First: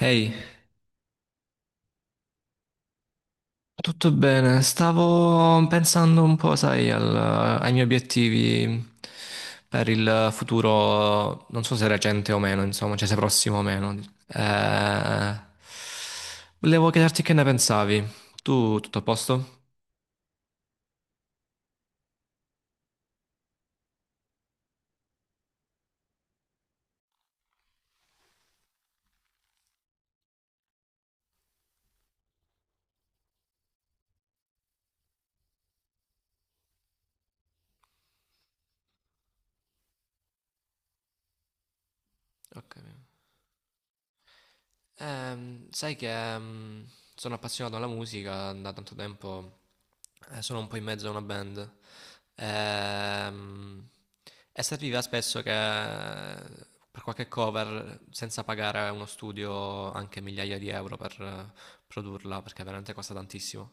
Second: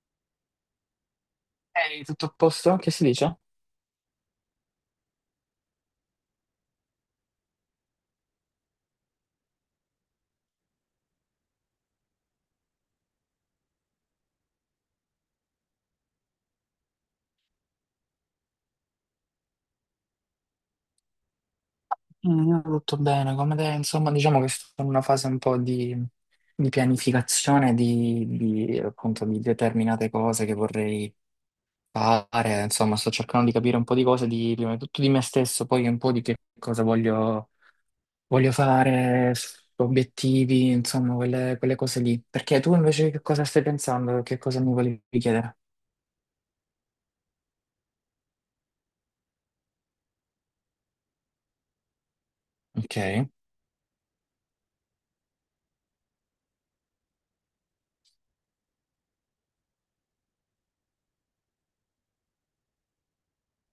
Ehi, Ehi, tutto a posto? Che si dice? tutto bene? Stavo pensando un po', sai, ai miei obiettivi per il futuro, non so se recente o meno, insomma, cioè se prossimo o meno. Eh, volevo chiederti che ne pensavi. Tu, tutto a posto? Io tutto bene, come te, insomma, diciamo che sto in una fase un po' di pianificazione di, appunto, di determinate cose che vorrei fare, insomma, sto cercando di capire un po' di cose, prima di tutto di me stesso, poi un po' di che cosa voglio fare, obiettivi, insomma, quelle cose lì. Perché tu Ok. invece che cosa stai pensando? Che cosa mi volevi chiedere? Sai che sono appassionato alla musica da tanto tempo, sono un po' in mezzo a una band. Ok, Ehm, e serviva spesso che per qualche cover, senza pagare uno studio anche migliaia di euro per produrla, perché veramente costa tantissimo.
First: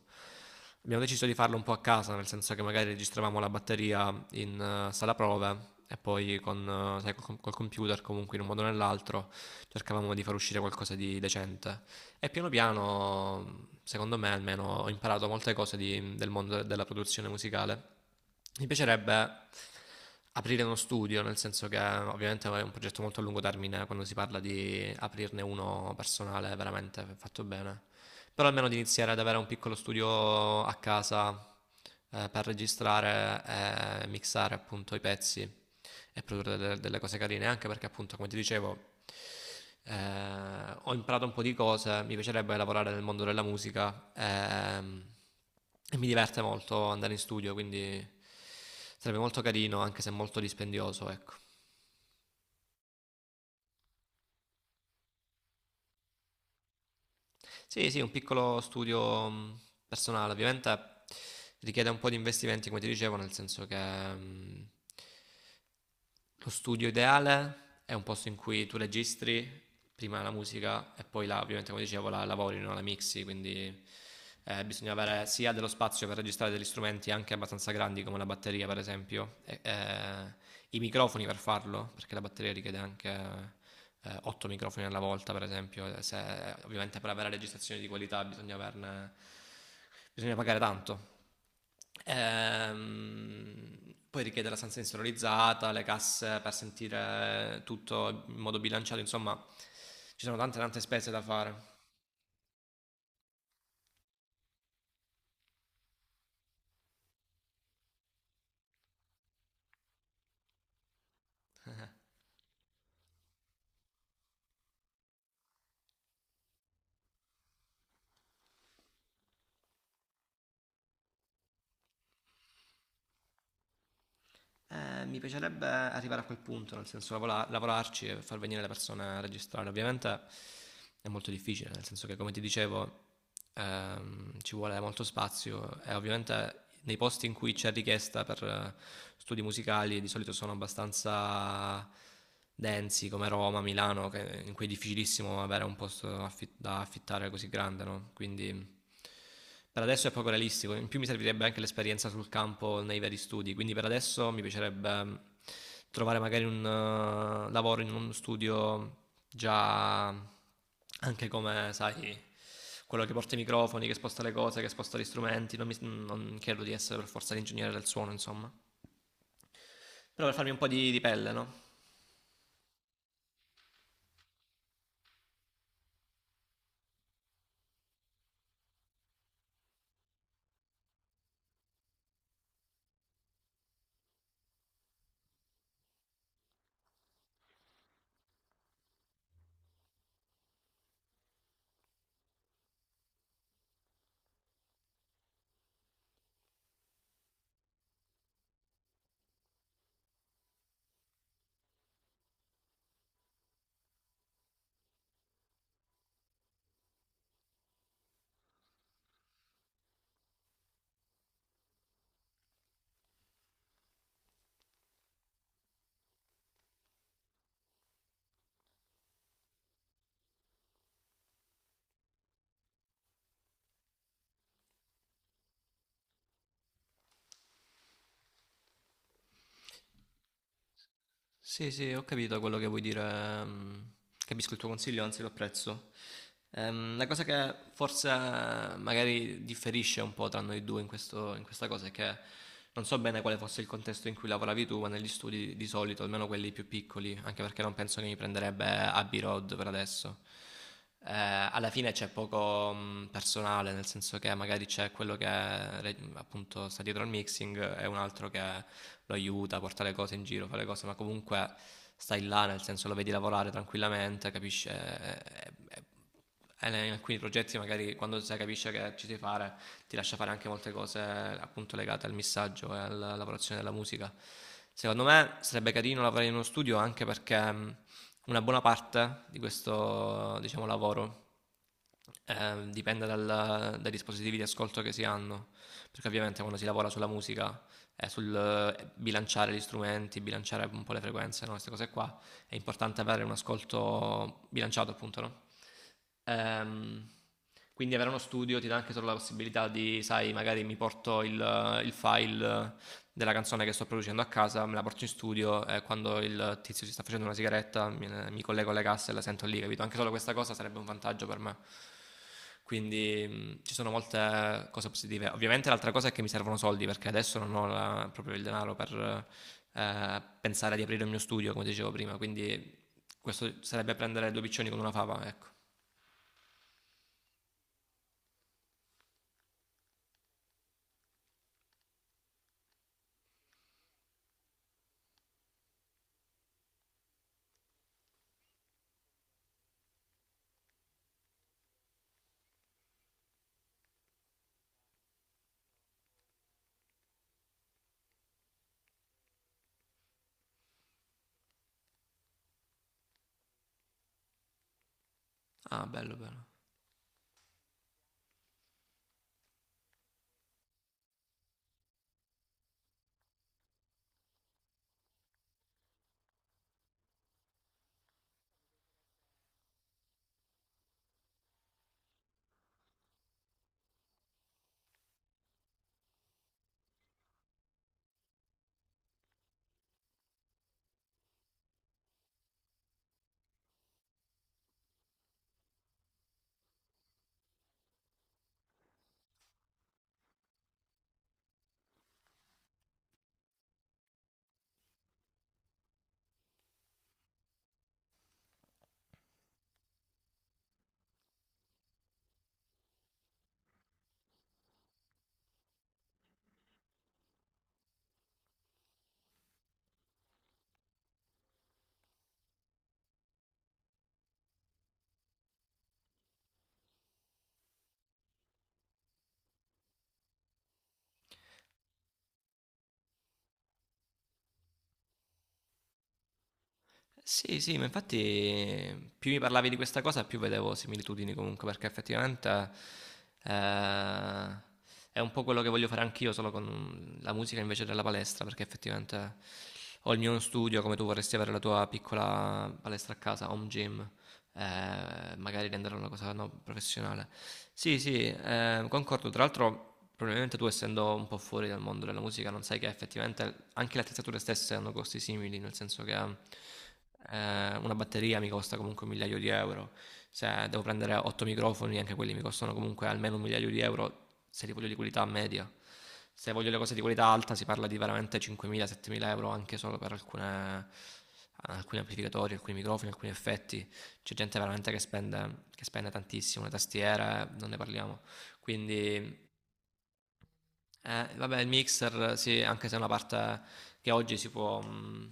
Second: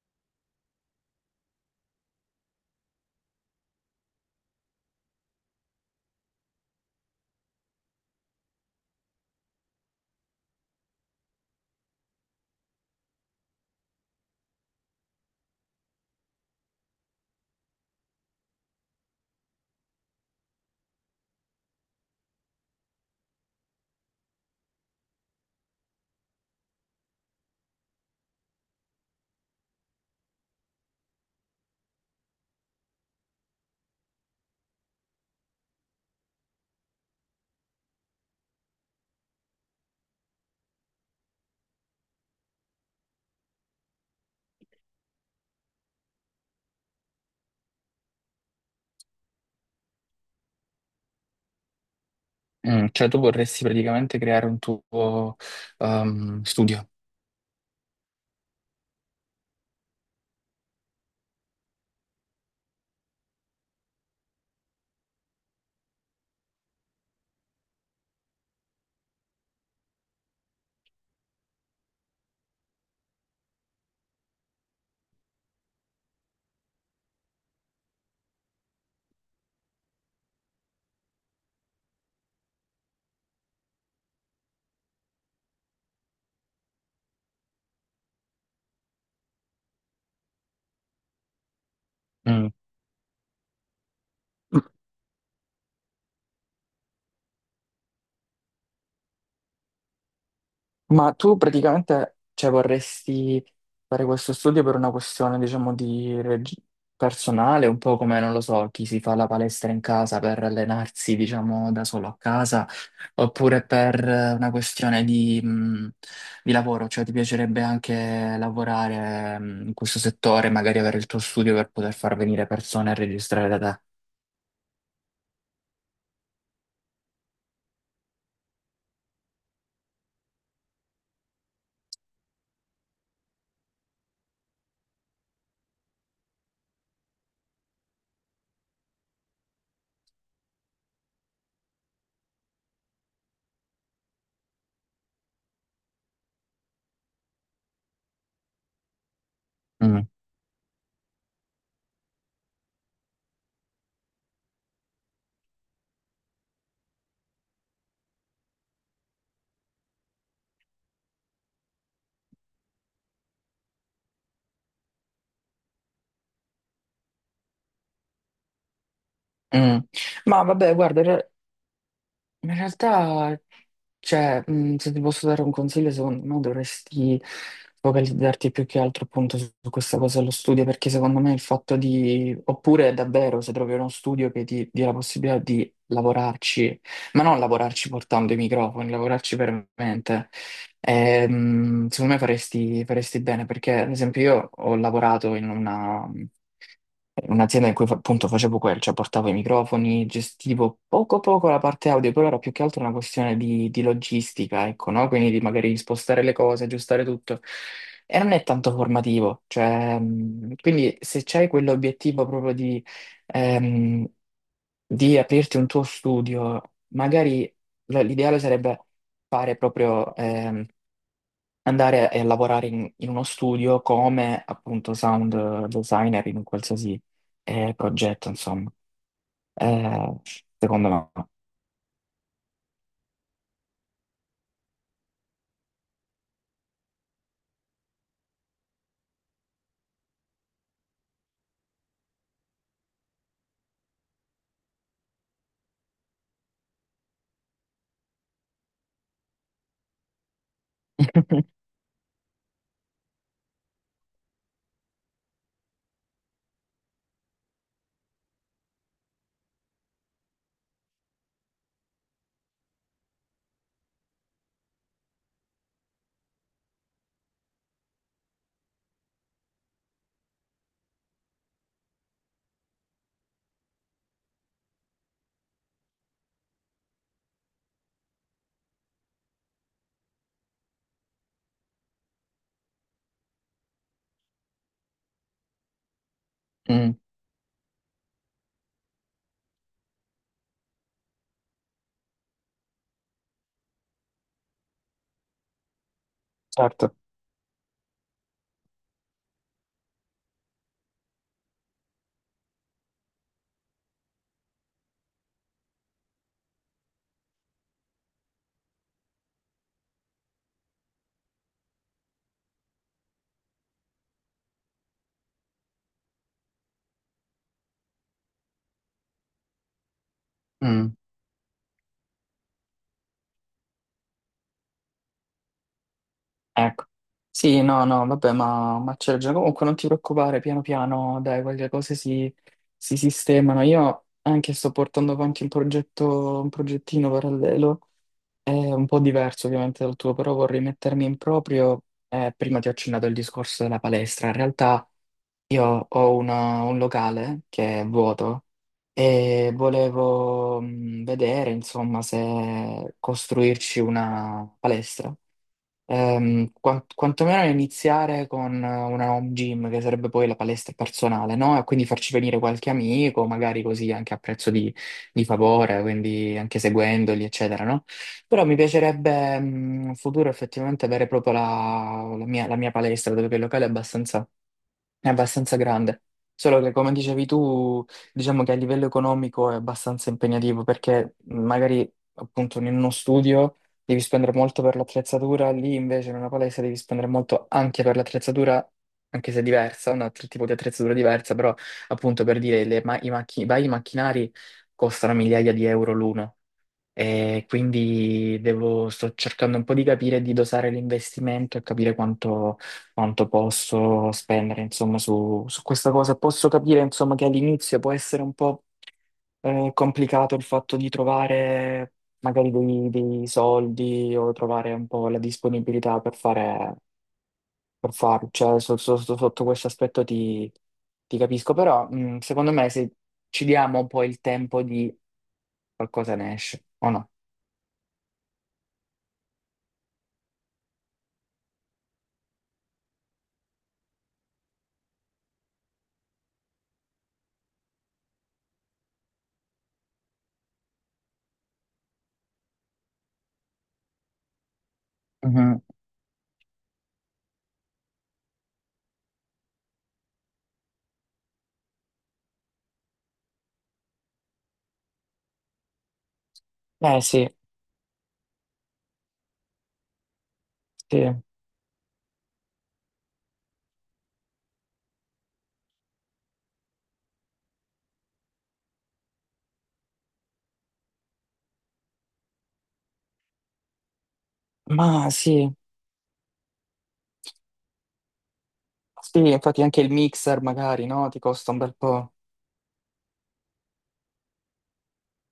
Abbiamo deciso di farlo un po' a casa, nel senso che magari registravamo la batteria in sala prove e poi sai, col computer comunque in un modo o nell'altro cercavamo di far uscire qualcosa di decente. E piano piano, secondo me almeno, ho imparato molte cose del mondo della produzione musicale. Mi piacerebbe aprire uno studio, nel senso che ovviamente è un progetto molto a lungo termine quando si parla di aprirne uno personale veramente fatto bene. Però almeno di iniziare ad avere un piccolo studio a casa per registrare e mixare appunto i pezzi e produrre delle, delle cose carine, anche perché appunto, come ti dicevo, ho imparato un po' di cose, mi piacerebbe lavorare nel mondo della musica e mi diverte molto andare in studio, quindi sarebbe molto carino, anche se molto dispendioso, ecco. Cioè tu vorresti praticamente creare un tuo studio. Sì, sì, un piccolo studio personale, ovviamente richiede un po' di investimenti, come ti dicevo, nel senso che lo studio ideale è un posto in cui tu registri prima la musica e poi la, ovviamente come dicevo la lavori, no? La mixi, quindi bisogna avere sia dello spazio per registrare degli strumenti anche abbastanza grandi come la batteria per esempio, i microfoni per farlo, perché la batteria richiede anche 8 microfoni alla volta, per esempio, se, ovviamente per avere registrazioni di qualità bisogna pagare tanto. Poi richiede la stanza insonorizzata, le casse per sentire tutto in modo bilanciato, insomma ci sono tante tante spese Ma da tu fare. praticamente, cioè, vorresti fare questo studio per una questione, diciamo, di personale, un po' come, non lo so, chi si fa la palestra in casa per allenarsi, diciamo, da solo a casa, oppure per una questione di lavoro, cioè ti piacerebbe anche lavorare, in questo settore, magari avere il tuo studio per poter far venire persone a registrare da te. Mi piacerebbe arrivare a quel punto, nel senso lavorarci e far venire le persone a registrare. Ovviamente è molto difficile, nel senso che come ti dicevo ci vuole molto spazio e ovviamente nei posti in cui c'è richiesta per studi musicali di solito sono abbastanza densi come Roma, Milano, in cui è difficilissimo avere un posto da affittare così grande, no? Quindi per Mm. adesso è poco realistico, in più mi servirebbe anche l'esperienza sul campo nei veri studi, quindi per adesso mi piacerebbe trovare magari un lavoro in uno studio già anche come, sai, quello che porta i microfoni, che sposta le cose, che sposta gli strumenti, non credo di essere per forza l'ingegnere del suono, insomma. Mm. Però per Ma farmi un po' vabbè, di guarda, pelle, no? in realtà, cioè, se ti posso dare un consiglio, secondo me dovresti focalizzarti più che altro appunto su questa cosa dello studio, perché secondo me il fatto di, oppure davvero se trovi uno studio che ti dia la possibilità di lavorarci, ma non lavorarci portando i microfoni, lavorarci veramente, secondo me faresti bene, perché ad esempio io ho lavorato in una Un'azienda in cui appunto facevo quel, cioè portavo i microfoni, gestivo poco poco la parte audio, però era più che altro una questione di logistica, ecco, no? Quindi di magari spostare le cose, aggiustare tutto. E non è tanto formativo, cioè, quindi se c'hai quell'obiettivo proprio ehm, di aprirti un tuo studio, magari l'ideale sarebbe fare proprio, andare a lavorare in uno studio come appunto sound designer in un qualsiasi progetto, insomma. Eh, secondo me. Sì, sì, ho capito quello che vuoi dire. Capisco il tuo consiglio, anzi lo apprezzo. La cosa che forse magari differisce un po' tra noi due in questa cosa è che non so bene quale fosse il contesto in cui lavoravi tu, ma negli studi di solito, almeno quelli più piccoli, anche perché non penso che mi prenderebbe Abbey Road per adesso. eh, Alla fine c'è poco personale, nel senso che magari c'è quello che appunto sta dietro al mixing e un altro che lo aiuta a portare le cose in giro, fa le cose, ma comunque stai là, nel senso lo vedi lavorare tranquillamente, capisci? In alcuni progetti magari quando si capisce che ci si fare ti lascia fare anche molte cose appunto legate al missaggio e alla lavorazione della musica. Secondo me sarebbe carino lavorare in uno studio anche perché una buona parte di questo diciamo, lavoro dipende dai dispositivi di ascolto che si hanno, perché ovviamente quando si lavora Mm, sulla musica è sul bilanciare gli strumenti, bilanciare un po' le frequenze, no? Queste cose qua, è importante avere un ascolto bilanciato, appunto, no? certo. Ehm, quindi avere uno studio ti dà anche solo la possibilità di, sai, magari mi porto il file della canzone che sto producendo a casa, me la porto in studio e quando il tizio si sta facendo una sigaretta mi collego alle casse e la sento lì, capito? Anche solo questa cosa sarebbe un vantaggio per me. Quindi ci sono molte cose positive. Ovviamente l'altra cosa è che mi servono soldi perché adesso non ho la- proprio il denaro per pensare di Mm, aprire il mio studio, come dicevo prima, quindi questo sarebbe prendere due piccioni con una fava, ecco. ecco. Sì, no, no, vabbè, ma c'è già. Comunque non ti preoccupare, piano piano, dai, quelle cose si sistemano. Io anche sto portando avanti un progetto, un progettino parallelo, è un po' diverso ovviamente dal tuo, però vorrei mettermi in proprio. Prima ti ho accennato il discorso della palestra. In realtà io ho un locale che è vuoto e volevo vedere, insomma, se costruirci una palestra. Ah, bello, bello. Quantomeno iniziare con una home gym, che sarebbe poi la palestra personale, no? E quindi farci venire qualche amico, magari così anche a prezzo di favore, quindi anche seguendoli, eccetera, no? Però mi piacerebbe in futuro effettivamente avere proprio la mia palestra, dove che il locale è abbastanza grande, solo che come dicevi tu, diciamo che a livello economico è abbastanza impegnativo perché magari appunto in uno studio devi spendere molto per l'attrezzatura, lì invece in una palestra devi spendere molto anche per l'attrezzatura, anche se diversa, un altro tipo di attrezzatura diversa, però appunto per dire le ma- i macchi- i vari macchinari costano migliaia di euro l'uno. E quindi sto cercando un po' di capire, di dosare l'investimento e capire quanto posso spendere, insomma, su questa cosa. Posso capire, insomma, che all'inizio può essere un po' complicato il fatto di trovare magari dei soldi o trovare un po' la disponibilità per farlo. Cioè, sotto questo aspetto ti capisco, però secondo me se ci diamo un po' il tempo di qualcosa ne esce, o Sì, sì, ma infatti più mi parlavi di questa cosa, più vedevo similitudini comunque, perché effettivamente eh, è un po' quello che voglio fare anch'io, solo con la musica invece della palestra, perché effettivamente ho il mio studio, come tu vorresti avere la tua piccola palestra a casa, home gym, no? magari renderla una cosa no, professionale. Sì, sì, concordo, tra l'altro, probabilmente tu, essendo un po' fuori dal mondo della musica, non sai che effettivamente anche le attrezzature stesse hanno costi simili, nel senso che Eh sì, una batteria mi costa comunque un migliaio di euro. Se devo prendere sì, 8 microfoni, anche quelli mi costano comunque almeno un migliaio di euro se li voglio di qualità media. Se voglio le cose di qualità alta, si parla di veramente 5.000-7.000 euro anche solo per alcune, alcuni amplificatori, alcuni microfoni, alcuni effetti. C'è gente veramente ma sì, che spende tantissimo. Le tastiere, non ne parliamo. sì, Quindi infatti anche il mixer magari, no? Ti costa un vabbè, il bel po'. mixer, sì, anche se è una parte che oggi si può,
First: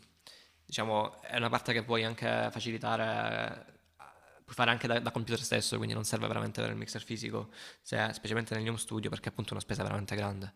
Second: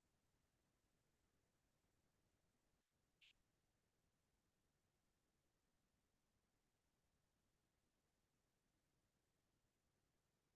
diciamo, è una parte che puoi anche facilitare, puoi fare anche da computer stesso, quindi non serve veramente avere il mixer fisico, specialmente negli home studio, perché appunto è una spesa veramente grande.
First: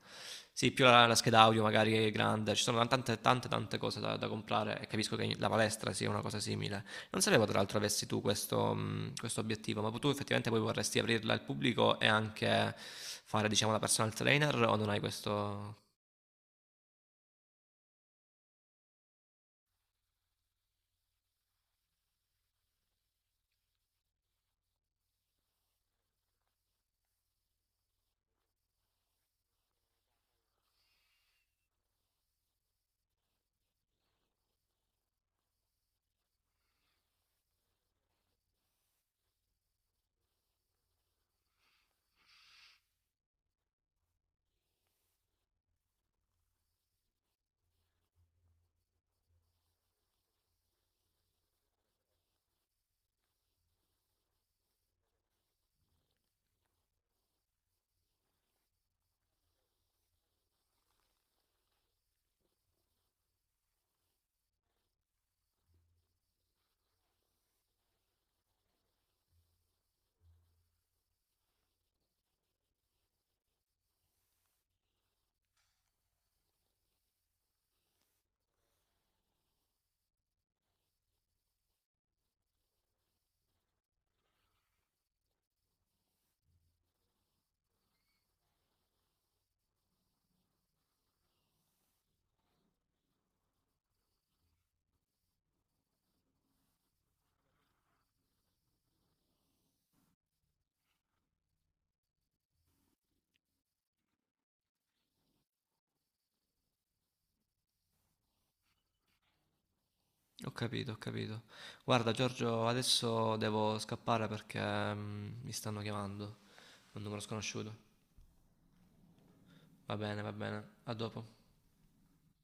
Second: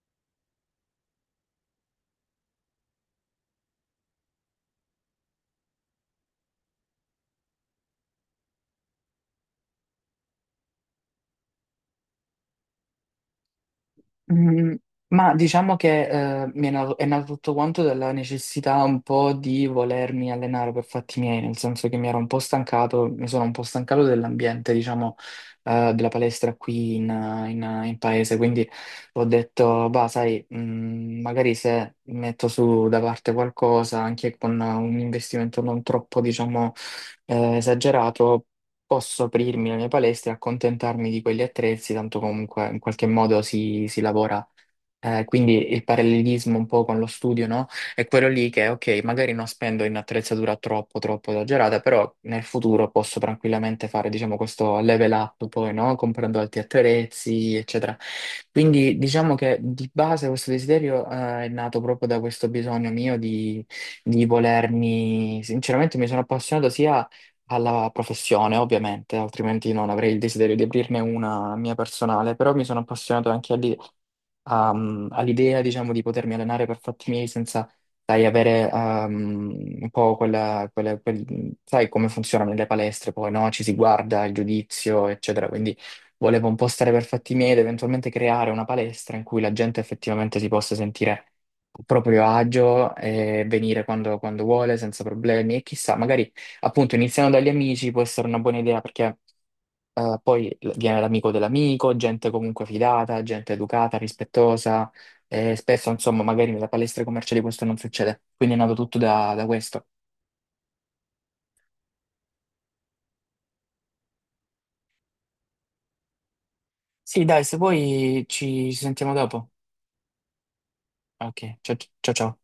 Sì, più la scheda audio magari è grande, ci sono tante, tante, tante cose da comprare e capisco che la palestra sia una cosa simile, non sapevo tra l'altro avessi tu questo, questo obiettivo, ma tu effettivamente poi vorresti aprirla al pubblico e anche fare, diciamo, la personal trainer Mm, o non hai Ma diciamo questo... che è nato tutto quanto dalla necessità un po' di volermi allenare per fatti miei, nel senso che mi sono un po' stancato dell'ambiente, diciamo, della palestra qui in paese, quindi ho detto, bah, sai, magari se metto su da parte qualcosa, anche con un investimento non troppo, diciamo, esagerato. Posso aprirmi la mia palestra e accontentarmi di quegli attrezzi, tanto comunque in qualche modo si lavora quindi il parallelismo un po' con lo studio, no? È quello lì che, ok, magari non spendo in attrezzatura troppo, troppo esagerata, però nel futuro posso tranquillamente fare, diciamo, questo level up poi, no? Comprando altri attrezzi, eccetera. Quindi diciamo che di base questo desiderio, è nato proprio da questo bisogno mio di volermi, sinceramente mi sono appassionato sia alla professione, ovviamente, altrimenti non avrei il desiderio di aprirne una mia personale, però mi sono appassionato anche a- all'idea, diciamo, di potermi allenare per fatti miei senza, sai, avere un po' sai come funzionano le palestre poi, no? Ci si guarda, il giudizio, eccetera. Quindi volevo un po' stare per fatti miei ed eventualmente creare una palestra in cui la gente effettivamente si possa sentire a proprio agio e venire quando vuole, senza problemi. E chissà, magari appunto iniziando dagli amici può essere una buona idea perché. Poi viene l'amico dell'amico, gente comunque fidata, gente educata, rispettosa, e spesso, insomma, magari nella palestra commerciali questo non succede. Quindi è nato tutto da questo. Ho capito, ho capito. Guarda, Giorgio, adesso devo scappare perché mi stanno chiamando, un numero Sì, dai, se sconosciuto. vuoi ci sentiamo dopo. Va bene, va bene. A dopo. Ok, ciao ciao ciao.